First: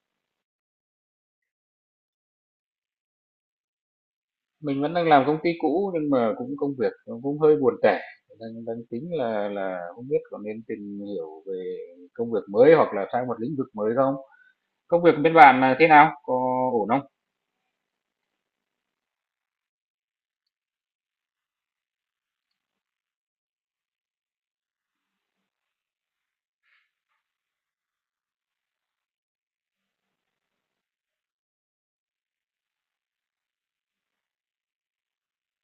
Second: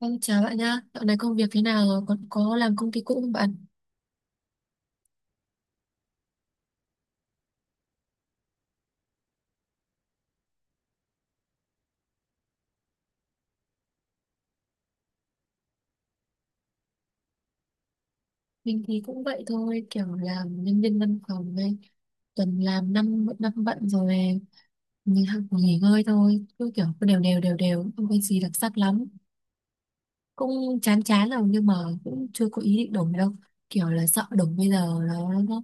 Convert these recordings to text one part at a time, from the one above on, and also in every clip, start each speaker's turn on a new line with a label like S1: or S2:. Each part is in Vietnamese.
S1: Vâng, chào bạn nhá. Dạo này công việc thế nào rồi? Còn có làm công ty cũ không bạn?
S2: Mình vẫn đang làm công ty cũ, nhưng mà cũng công việc nó cũng hơi buồn tẻ, đang đang tính là không biết có nên tìm hiểu về công việc mới hoặc là sang một lĩnh vực mới không? Công việc bên bạn là thế nào? Có ổn không?
S1: Mình thì cũng vậy thôi, kiểu làm nhân viên văn phòng đây. Tuần làm năm năm bận rồi, mình học nghỉ ngơi thôi. Cứ kiểu cứ đều đều, không có gì đặc sắc lắm. Cũng chán chán rồi nhưng mà cũng chưa có ý định đổi đâu, kiểu là sợ đổi bây giờ nó nó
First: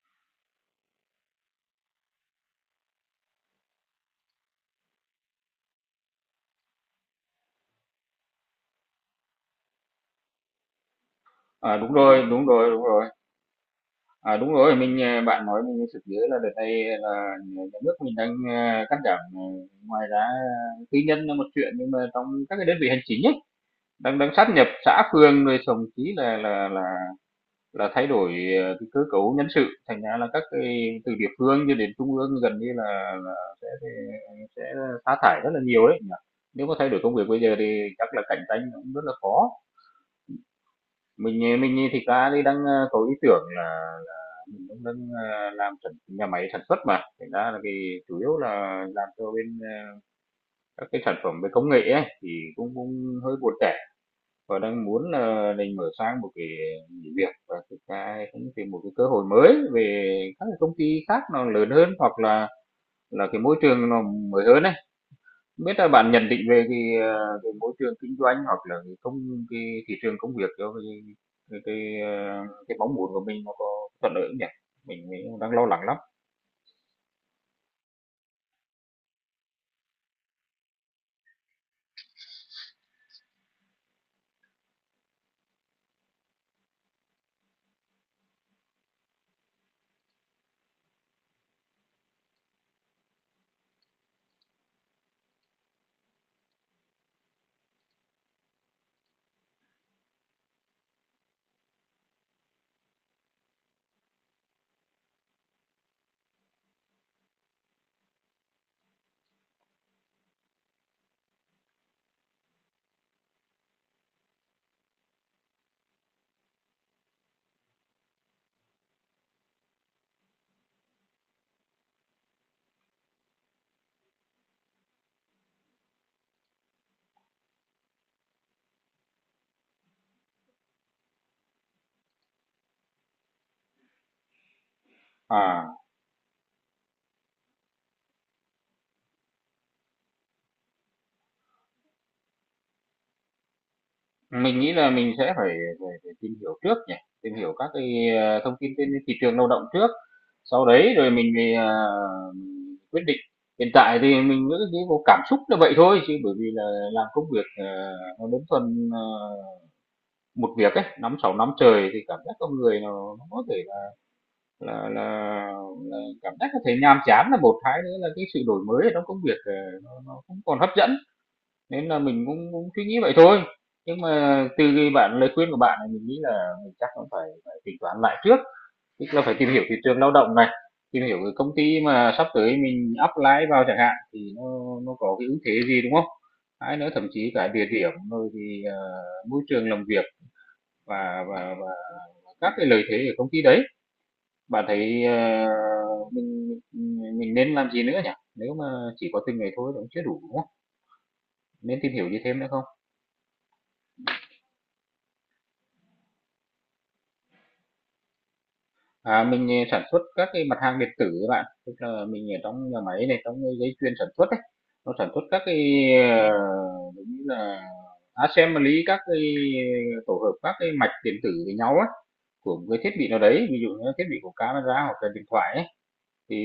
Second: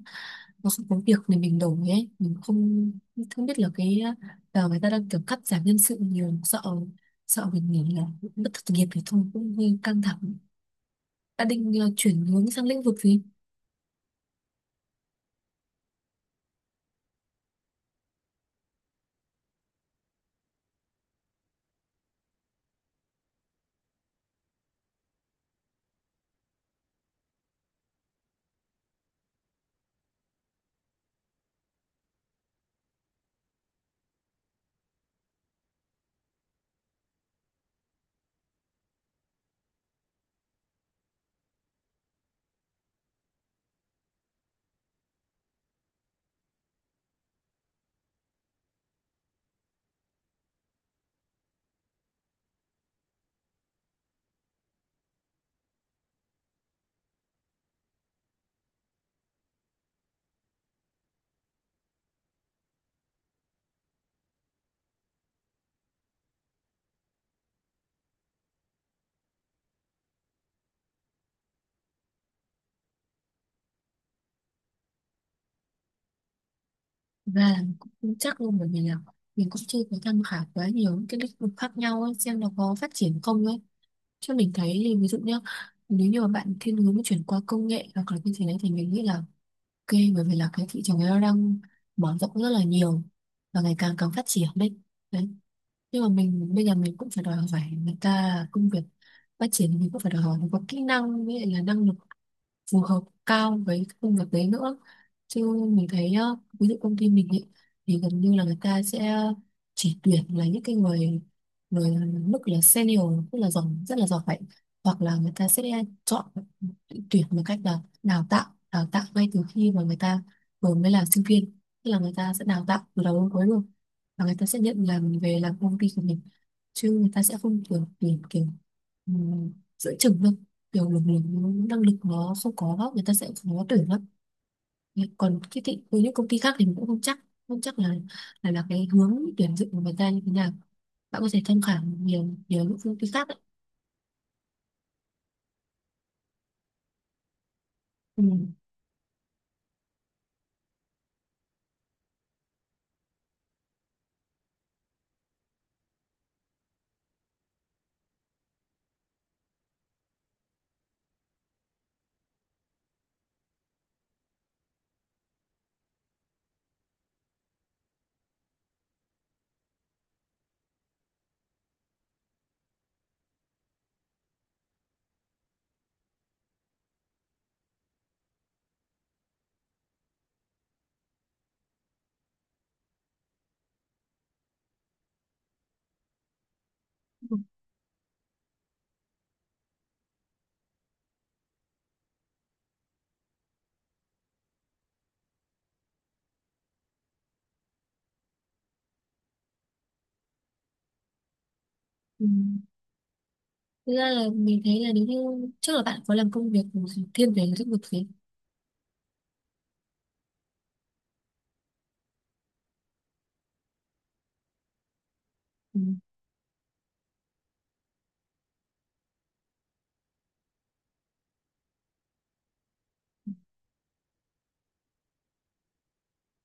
S1: nó không có việc để mình đổi ấy. Mình không không biết là cái giờ người ta đang kiểu cắt giảm nhân sự nhiều, sợ sợ mình nghỉ là mất, thất nghiệp thì thôi, cũng hơi căng thẳng. Đã định
S2: À, đúng rồi,
S1: chuyển
S2: đúng
S1: hướng sang
S2: rồi, đúng
S1: lĩnh vực
S2: rồi.
S1: gì.
S2: À, đúng rồi, bạn nói mình mới sực nhớ là đợt này là nhà nhà nước mình đang cắt giảm. Ngoài ra tư nhân là một chuyện, nhưng mà trong các cái đơn vị hành chính ấy, đang đang sát nhập xã phường, rồi thậm chí là là thay đổi cái cơ cấu nhân sự, thành ra là các cái từ địa phương cho đến trung ương gần như là là sẽ sẽ sẽ sa thải rất là nhiều đấy. Nếu mà thay đổi công việc bây giờ thì chắc là cạnh tranh cũng rất là khó. Mình thì thực đi đang, có ý tưởng là mình cũng đang, làm nhà máy sản xuất mà, thành ra là cái chủ yếu là làm cho bên, các cái sản phẩm về công nghệ ấy, thì cũng cũng hơi buồn tẻ. Và đang muốn là mình mở sang một cái nghỉ việc và thực ra cũng tìm một cái cơ hội mới về các cái công ty khác nó lớn hơn, hoặc là cái môi trường nó mới hơn ấy. Biết là bạn nhận định về cái môi trường kinh doanh hoặc là cái thị trường công việc cho cái mong muốn của mình nó có thuận lợi không nhỉ, mình đang lo lắng lắm.
S1: Thực ra là cũng không chắc luôn, bởi vì là mình cũng chưa có tham khảo quá nhiều những cái lĩnh vực khác nhau ấy, xem nó có phát triển không ấy. Chứ mình thấy thì ví dụ nhá, nếu như mà bạn thiên hướng chuyển qua công nghệ hoặc là như thế này thì mình nghĩ là ok, bởi vì là cái thị trường ấy nó đang mở rộng rất là nhiều và ngày càng càng phát triển đấy. Đấy, nhưng mà mình bây giờ, mình cũng phải đòi hỏi người ta công việc phát triển, mình cũng phải đòi hỏi mình có kỹ năng với lại là năng lực phù hợp cao với cái công việc đấy nữa. Chứ mình thấy ờ, ví dụ công ty mình ý, thì gần như là người ta sẽ chỉ tuyển là những cái người người mức là senior, tức là giỏi, rất là giỏi. Hoặc là người ta sẽ chọn tuyển một cách là đào tạo ngay từ khi mà người ta vừa mới là sinh viên, tức là người ta sẽ đào tạo từ đầu đến cuối luôn và người ta sẽ nhận làm, về làm công ty của mình. Chứ người ta sẽ không kiểu tìm kiểu giữa chừng đâu, kiểu lực lượng, năng lực nó không có, người ta sẽ khó tuyển lắm. Còn cái
S2: À,
S1: thị, với những công ty khác thì mình cũng không chắc, không chắc là cái hướng tuyển dụng của người ta như thế nào. Bạn có thể tham khảo nhiều, nhiều những công ty khác đấy.
S2: mình nghĩ là mình sẽ phải phải phải tìm hiểu trước nhỉ, tìm hiểu các cái,
S1: Ừ.
S2: thông tin trên thị trường lao động trước, sau đấy rồi mình mới, mình quyết định. Hiện tại thì mình cứ nghĩ vô cảm xúc là vậy thôi, chứ bởi vì là làm công việc, nó đơn thuần, một việc ấy, 5-6 năm trời thì cảm giác con người nó có thể là là là cảm giác có thể nhàm chán là một, hai nữa là cái sự đổi mới ở trong công việc, nó không còn hấp dẫn. Nên là mình cũng cũng suy nghĩ vậy thôi, nhưng mà từ cái bạn lời khuyên của bạn này mình nghĩ là mình chắc cũng phải phải tính toán lại trước, tức là phải tìm hiểu thị trường lao động này, tìm hiểu cái công ty mà sắp tới mình apply vào chẳng hạn thì nó có cái ưu thế gì, đúng không? Hay nữa thậm chí cả địa điểm rồi thì, môi trường làm việc và các cái lợi thế ở công ty đấy. Bạn thấy, mình nên làm gì nữa nhỉ? Nếu mà chỉ có từng ấy thôi thì cũng chưa đủ, đúng không? Nên tìm hiểu gì
S1: Ừ.
S2: thêm nữa không?
S1: Thực ra là mình thấy là nếu như trước là bạn có làm công việc thiên về lĩnh vực gì.
S2: À, mình, sản xuất các cái mặt hàng điện tử các bạn, tức là mình ở trong nhà máy này, trong cái dây chuyền sản xuất ấy, nó sản xuất các
S1: Ừ.
S2: cái, giống như là assembly các cái tổ hợp các cái mạch điện tử với nhau á, của một cái thiết bị nào đấy, ví dụ như là thiết bị của camera hoặc là điện thoại ấy, thì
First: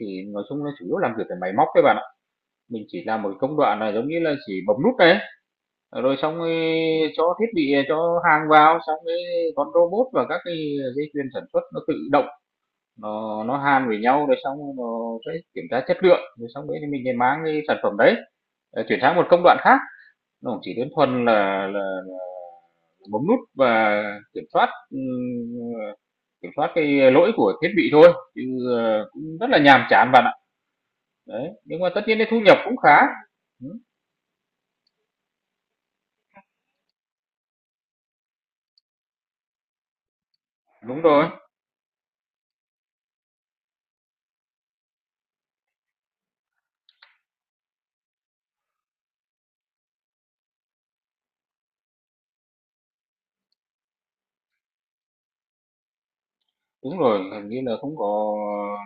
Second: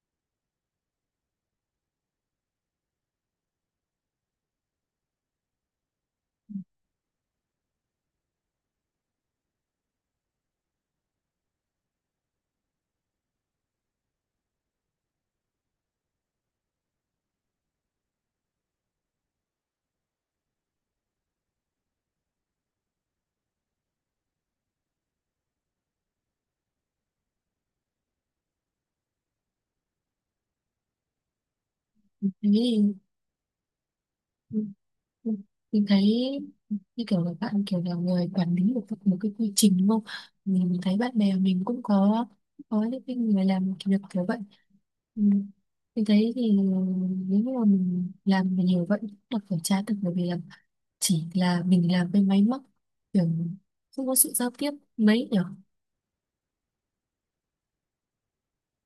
S2: thì nói chung là chủ yếu làm việc với máy móc các bạn ạ. Mình chỉ làm một cái công đoạn là giống như là chỉ bấm nút này, rồi xong, cho thiết bị, à, cho hàng vào, xong cái con robot và các cái dây chuyền sản xuất nó tự động, nó hàn với nhau rồi xong rồi nó sẽ kiểm tra chất lượng, rồi xong đấy thì mình lại mang cái sản phẩm đấy chuyển sang một công đoạn khác. Nó cũng chỉ đơn thuần là, là bấm nút và kiểm soát kiểm soát cái lỗi của thiết bị thôi, chứ cũng rất là nhàm chán bạn ạ, đấy, nhưng mà tất nhiên cái
S1: Thế
S2: thu nhập cũng
S1: thì
S2: khá. Ừ,
S1: ừ. Ừ. Mình thấy như kiểu là bạn kiểu là người quản lý được một cái quy trình, đúng không? Mình thấy
S2: đúng
S1: bạn
S2: rồi.
S1: bè mình cũng có những cái người làm kiểu việc kiểu vậy. Ừ. Mình thấy thì nếu như mà mình làm mà nhiều vậy cũng là phải trả được, bởi vì là chỉ là mình làm với máy móc, kiểu không có sự giao tiếp mấy nhở.
S2: Đúng rồi, hình như là không có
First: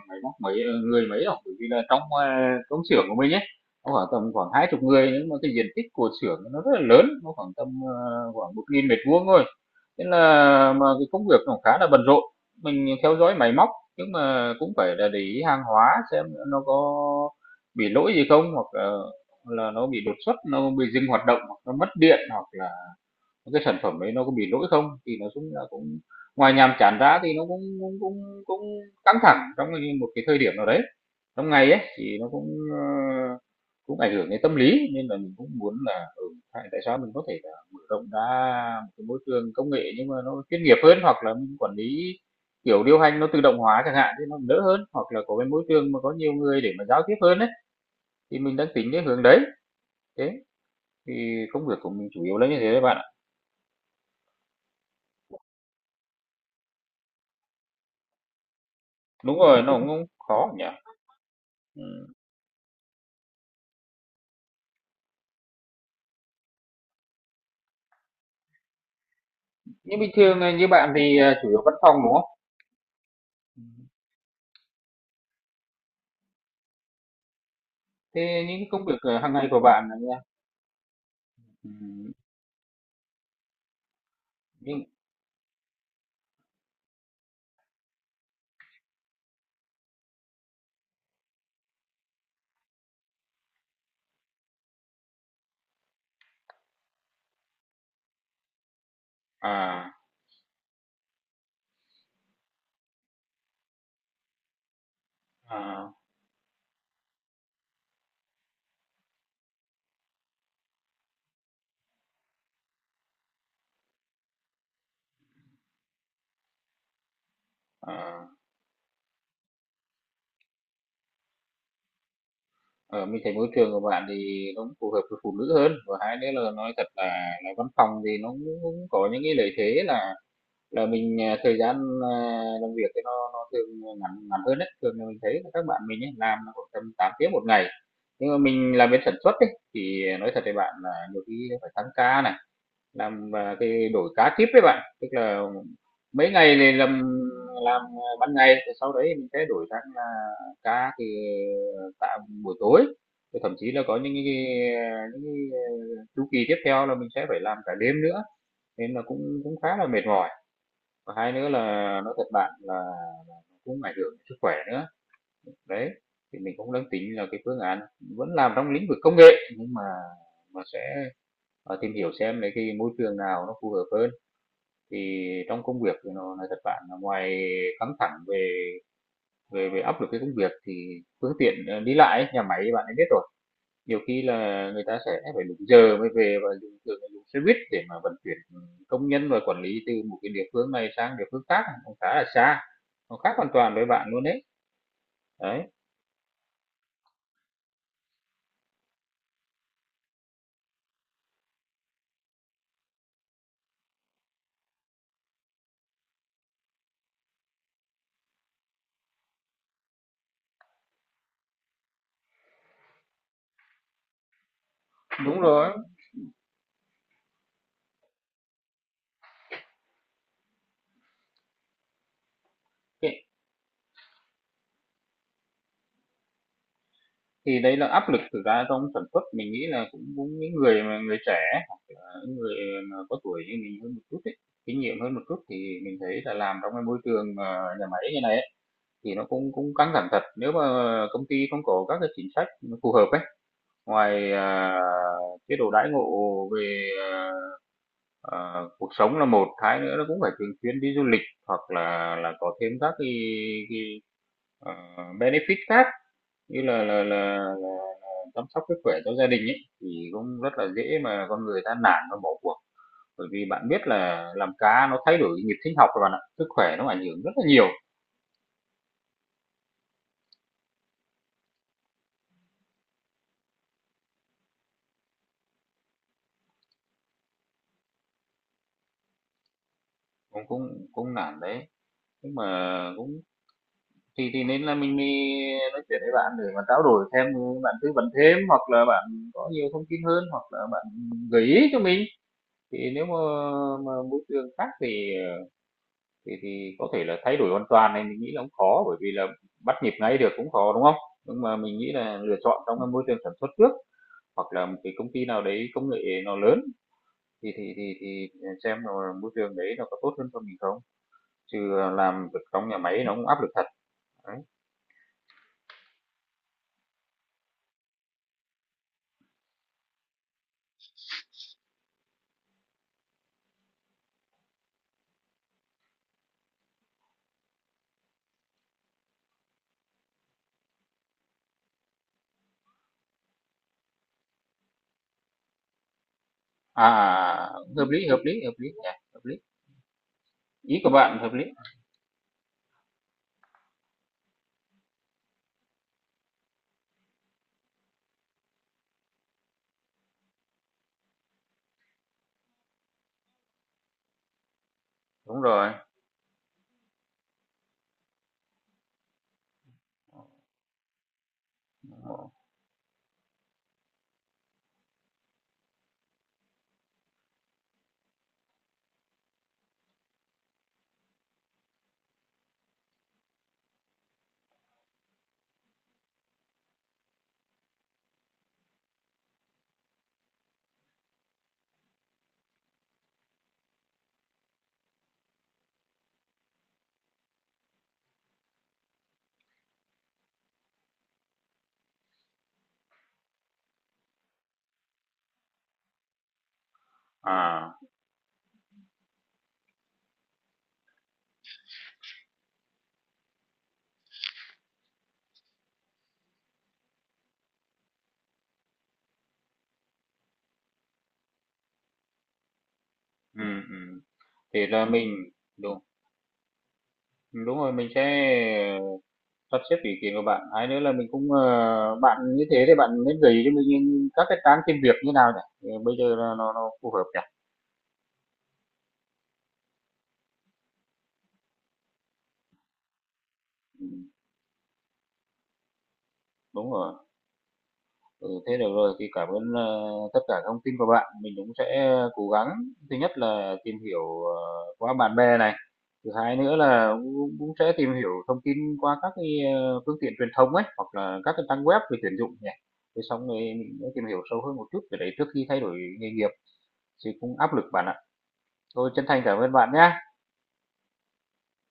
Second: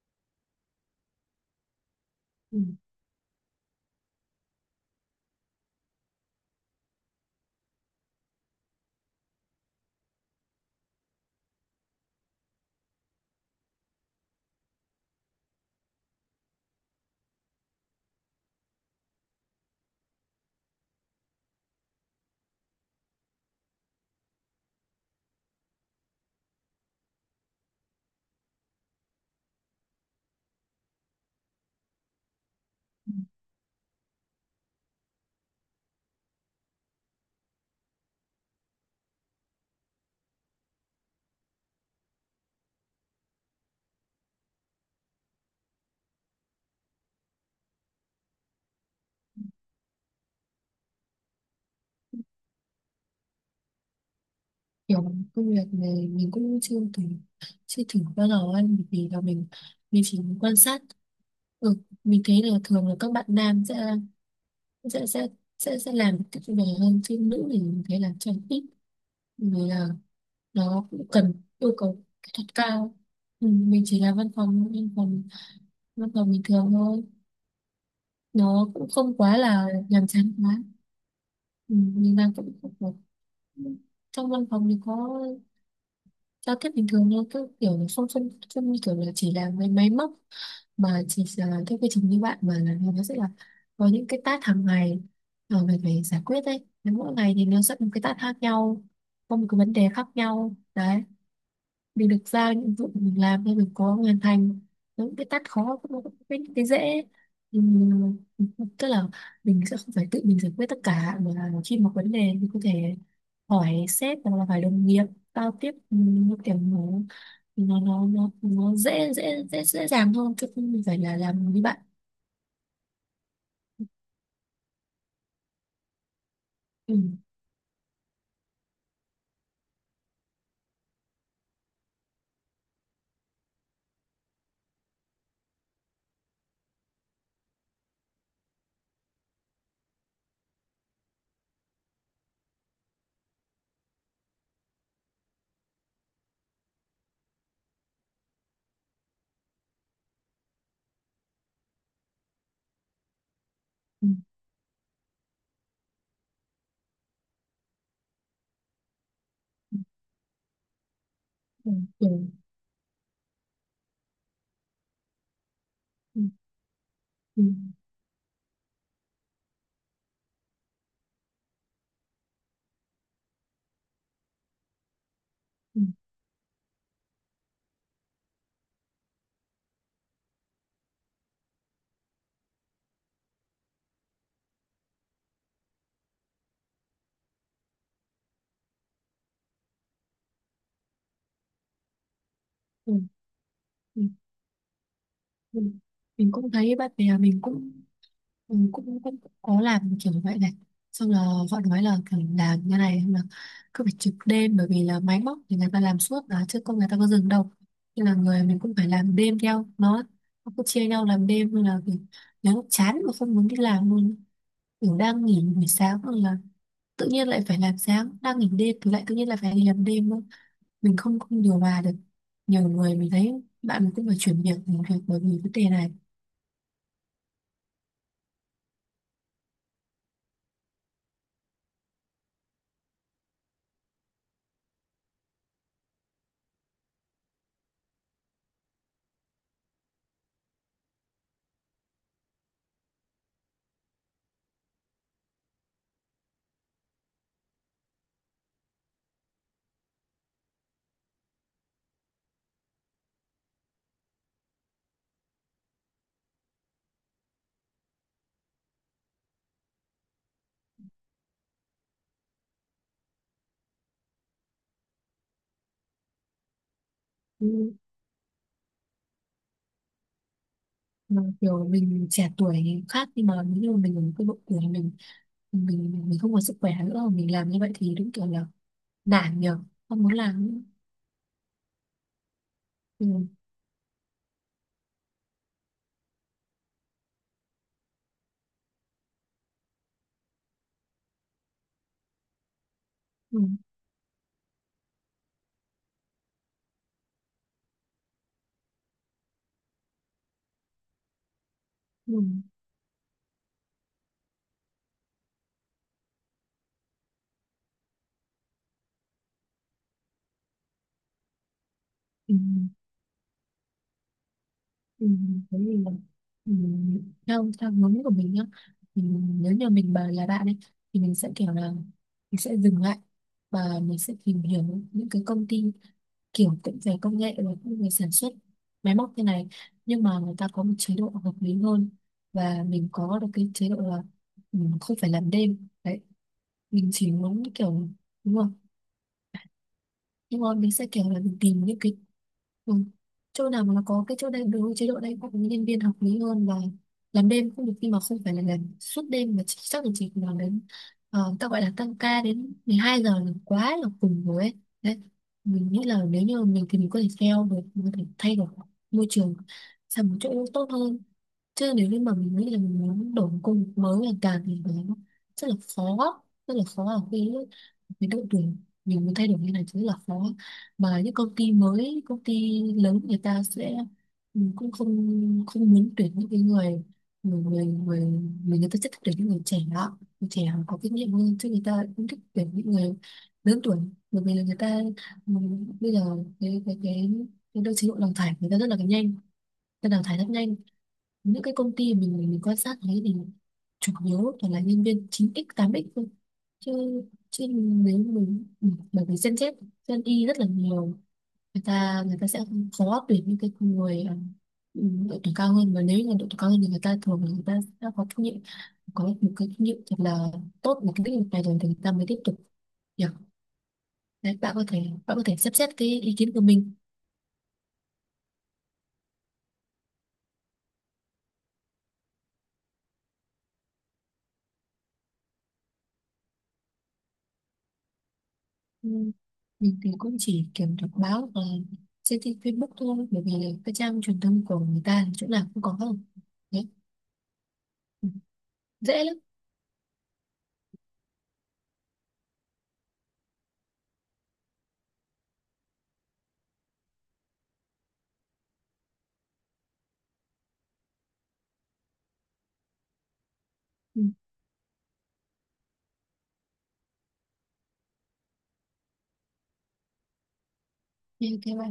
S2: máy móc mấy người mấy đâu, bởi vì là trong
S1: Ừ.
S2: công xưởng của mình ấy, nó khoảng tầm khoảng 20 người, nhưng mà cái diện tích của xưởng nó rất là lớn, nó khoảng 1.000 mét vuông thôi. Nên là mà cái công việc nó khá là bận rộn. Mình theo dõi máy móc nhưng mà cũng phải là để ý hàng hóa xem nó có bị lỗi gì không, hoặc là nó bị đột xuất, nó bị dừng hoạt động, hoặc nó mất điện, hoặc là cái sản phẩm đấy nó có bị lỗi không, thì nó cũng cũng ngoài nhàm chán ra thì nó cũng căng thẳng trong một cái thời điểm nào đấy trong ngày ấy, thì nó cũng ảnh hưởng đến tâm lý, nên là mình cũng muốn là tại sao mình có thể là mở rộng ra một cái môi trường công nghệ nhưng mà nó chuyên nghiệp hơn, hoặc là mình quản lý kiểu điều hành nó tự động hóa chẳng hạn thì nó đỡ hơn, hoặc là có cái môi trường mà có nhiều người để mà giao tiếp hơn ấy, thì mình đang tính đến hướng đấy. Thế thì công việc của mình chủ yếu là như thế đấy bạn ạ.
S1: Kiểu công việc này mình cũng chưa thử bao giờ ăn, bởi vì là
S2: Đúng
S1: mình
S2: rồi, nó cũng
S1: mình
S2: không
S1: chỉ
S2: khó
S1: quan
S2: nhỉ.
S1: sát. Ừ.
S2: Ừ.
S1: Mình thấy là thường là các bạn nam sẽ sẽ sẽ làm cách về hơn, chứ nữ thì mình thấy là trang ít, vì là
S2: Như bình thường như
S1: nó
S2: bạn
S1: cũng
S2: thì
S1: cần
S2: chủ yếu văn
S1: yêu
S2: phòng
S1: cầu
S2: đúng không?
S1: kỹ thuật cao. Ừ,
S2: Ừ.
S1: mình chỉ là văn phòng, văn phòng bình thường thôi,
S2: Thế những
S1: nó
S2: cái công
S1: cũng
S2: việc
S1: không
S2: hàng
S1: quá
S2: ngày của
S1: là
S2: bạn là như
S1: nhàm
S2: nào?
S1: chán quá.
S2: Ừ,
S1: Ừ, mình đang cũng không có. Trong văn phòng thì
S2: nhưng
S1: có giao tiếp bình thường thôi, cứ kiểu là không không không như kiểu là chỉ là mấy máy móc, mà chỉ là cái quy trình như bạn, mà là nó sẽ là có những cái task hàng ngày mà mình phải giải quyết đấy. Nếu mỗi ngày thì nó sẽ có một cái task khác nhau, có một cái vấn đề
S2: à,
S1: khác nhau đấy. Mình được giao nhiệm vụ, mình làm, nên mình có hoàn thành. Những cái tát khó
S2: à,
S1: cũng có, cái dễ. Ừm, tức là mình sẽ không phải tự mình giải quyết tất cả, mà là khi một vấn đề mình có thể hỏi sếp hoặc là phải đồng nghiệp giao tiếp. Ừm, nó kiểu nó nó nó
S2: à,
S1: nó, nó dễ dễ dễ dễ dàng hơn, chứ không phải là làm với bạn.
S2: ở mình thấy môi trường của bạn thì nó cũng phù hợp với phụ nữ hơn, và hai nữa là nói thật
S1: Ừ,
S2: là, văn phòng thì nó cũng có những cái lợi thế là mình thời gian à, làm việc thì nó thường ngắn ngắn hơn đấy, thường là mình thấy là các bạn mình ấy, làm là khoảng tầm 8 tiếng một ngày, nhưng mà mình làm bên sản xuất ấy, thì nói thật với bạn là nhiều khi phải tăng ca này, làm cái đổi cá kíp đấy bạn, tức là mấy ngày này làm ban ngày, rồi sau đấy mình sẽ đổi sang cá thì tạo buổi tối, rồi thậm chí là có
S1: ừ,
S2: những cái chu kỳ tiếp theo là mình sẽ phải làm cả đêm nữa, nên là cũng cũng khá là mệt mỏi, và hai nữa là
S1: ừ, ừ,
S2: nói thật bạn là cũng ảnh hưởng đến sức khỏe nữa đấy,
S1: ừ,
S2: thì mình cũng đang tính là cái
S1: ừ,
S2: phương án vẫn làm trong lĩnh vực công nghệ, nhưng mà sẽ tìm hiểu xem lấy cái môi trường nào nó phù hợp hơn. Thì trong công
S1: ừ,
S2: việc thì nó nói thật bạn là ngoài căng thẳng về về về áp lực cái công việc, thì phương tiện, đi lại ấy, nhà máy bạn ấy biết rồi, nhiều khi là người ta sẽ phải đúng giờ mới về, và thường là dùng xe buýt để mà vận chuyển công nhân và quản lý từ một cái địa phương này sang địa phương khác, nó khá là xa,
S1: ừ.
S2: nó khác hoàn toàn với
S1: Ừ.
S2: bạn luôn đấy. Đấy,
S1: mình, mình cũng thấy bạn bè mình cũng, mình cũng cũng có làm kiểu vậy này, xong là họ nói là kiểu làm như này là cứ phải trực đêm, bởi vì là máy móc thì người ta làm suốt mà, chứ không người ta có dừng đâu. Nên là người mình cũng phải làm đêm theo nó cứ chia nhau làm đêm. Nên là kiểu, nếu lúc chán mà không muốn đi làm luôn, kiểu đang
S2: đúng
S1: nghỉ buổi
S2: rồi.
S1: sáng hoặc là tự nhiên lại phải làm sáng, đang nghỉ đêm thì lại tự nhiên lại phải đi làm đêm nữa. Mình không không điều hòa được. Nhiều người mình thấy, bạn mình cũng phải chuyển việc, nghỉ việc bởi vì vấn đề này.
S2: Thì đấy là áp lực thực ra trong sản xuất, mình nghĩ là cũng cũng những người mà người trẻ hoặc là những người mà có tuổi như mình hơn một chút ấy, kinh nghiệm hơn một chút, thì mình thấy là làm trong cái môi trường, nhà máy như này ấy, thì nó cũng cũng căng thẳng thật. Nếu mà công ty không có các cái chính sách phù hợp ấy, ngoài, chế độ đãi ngộ về, cuộc sống là một, hai nữa nó cũng phải thường xuyên đi du lịch, hoặc là có thêm các cái, ờ, benefit khác, như là chăm sóc sức khỏe cho gia đình ấy, thì cũng rất là dễ mà con người ta nản và bỏ cuộc, bởi vì bạn biết là làm cá nó thay đổi nhịp sinh học rồi bạn ạ, sức khỏe nó ảnh hưởng rất là nhiều.
S1: Ừ, mà kiểu mình trẻ tuổi khác, nhưng mà nếu như mình ở cái độ tuổi mình không có sức khỏe nữa mà mình làm như vậy thì đúng kiểu là nản nhờ, không muốn
S2: cũng
S1: làm nữa.
S2: cũng cũng nản đấy, nhưng mà cũng,
S1: Ừ,
S2: thì nên là mình đi nói chuyện với bạn để mà trao đổi thêm, bạn tư vấn thêm, hoặc là bạn có nhiều thông tin hơn, hoặc là bạn gợi ý cho mình, thì nếu mà,
S1: ừ,
S2: mà môi trường khác thì thì có thể là thay đổi hoàn toàn này mình nghĩ là cũng khó, bởi vì là bắt nhịp ngay được cũng khó, đúng không? Nhưng mà mình nghĩ là
S1: ừ,
S2: lựa chọn trong cái môi trường sản xuất trước, hoặc là một cái công ty nào đấy công nghệ nó lớn, thì xem là môi trường đấy nó có tốt hơn cho mình không? Chứ làm
S1: ừ,
S2: việc trong nhà máy nó cũng áp lực thật. Đấy.
S1: ừ. Thế thì là ừ, theo theo hướng của mình nhá, mình, nếu như mình bà là bạn ấy, thì mình sẽ kiểu là mình sẽ dừng lại và mình sẽ tìm hiểu những cái công ty kiểu cũng về công nghệ và cũng về sản xuất máy móc thế này, nhưng mà người ta có một chế độ hợp lý hơn, và mình có được cái chế độ là mình không phải làm đêm đấy.
S2: À,
S1: Mình chỉ muốn
S2: à, à, hợp
S1: kiểu,
S2: lý, hợp
S1: đúng
S2: lý,
S1: không?
S2: hợp lý nhỉ, hợp lý.
S1: Nhưng mà mình
S2: Ý
S1: sẽ
S2: của
S1: kiểu
S2: bạn
S1: là
S2: hợp
S1: mình
S2: lý.
S1: tìm những cái, ừ, chỗ nào mà nó có cái chỗ đầy đủ, chế độ đầy đủ, nhân viên hợp lý hơn, và làm đêm cũng được nhưng mà không phải là làm suốt đêm, mà chỉ, chắc là chỉ làm đến, ờ, ta gọi là tăng ca đến 12 giờ là quá là cùng rồi ấy. Đấy,
S2: Đúng
S1: mình
S2: rồi.
S1: nghĩ là nếu như mình thì mình có thể theo được, mình có thể thay đổi môi trường sang một chỗ tốt hơn. Chứ nếu như mà mình nghĩ là mình muốn đổi một công việc mới là càng thì nó rất là khó, rất là khó ở khi cái độ tuổi mình động đường, nhiều người thay đổi như này chứ là khó. Mà những công ty mới, công ty lớn, người ta sẽ ừ, cũng không, không muốn tuyển những cái người, người người người, người, người ta sẽ thích tuyển những người trẻ đó, người trẻ có kinh nghiệm hơn, chứ người ta cũng thích tuyển những người lớn tuổi. Bởi vì là người ta ừ, bây giờ cái cái cái cái đôi chế độ đào thải người ta rất là nhanh, nên đào thải rất nhanh. Những cái công ty mình quan sát thấy thì chủ yếu toàn là nhân viên chín x tám x thôi. Chứ, chứ
S2: À,
S1: nếu mình ừ, bởi vì Gen Z, Gen Y rất là nhiều, người ta sẽ khó tuyển những cái người ờ, ừ, độ tuổi cao hơn. Và nếu như là độ tuổi cao hơn thì người ta thường là người ta sẽ có kinh nghiệm, có một cái kinh nghiệm thật là tốt một cái lĩnh vực này rồi thì người ta mới tiếp tục. Yeah.
S2: ừ, ừ.
S1: Đấy, bạn có
S2: Thì
S1: thể
S2: là
S1: bạn có
S2: mình
S1: thể xem xét
S2: đúng
S1: cái ý kiến của mình.
S2: đúng rồi mình sẽ sắp xếp ý kiến của bạn, hay nữa là mình cũng bạn như thế thì bạn nên gửi cho mình những các cái trang tìm việc như nào nhỉ. Ừ, bây giờ là nó phù hợp nhỉ.
S1: Ừ. Mình thì cũng chỉ kiểm đọc báo và trên tin Facebook thôi, bởi vì cái trang truyền thông của người ta chỗ nào cũng có không. Đấy.
S2: Đúng rồi.
S1: Ừ.
S2: Ừ, thế được rồi
S1: Dễ
S2: thì
S1: lắm.
S2: cảm ơn tất cả thông tin của bạn, mình cũng sẽ cố gắng, thứ nhất là tìm hiểu qua bạn bè này, thứ hai nữa là cũng sẽ tìm hiểu thông tin qua các cái phương tiện truyền thông ấy, hoặc là các cái trang web về tuyển dụng nhỉ, thế xong rồi mình sẽ
S1: Ừ.
S2: tìm hiểu sâu hơn một chút về đấy trước khi thay đổi nghề nghiệp, thì cũng áp lực bạn ạ. Tôi chân thành cảm ơn bạn nhé.
S1: Như thế mà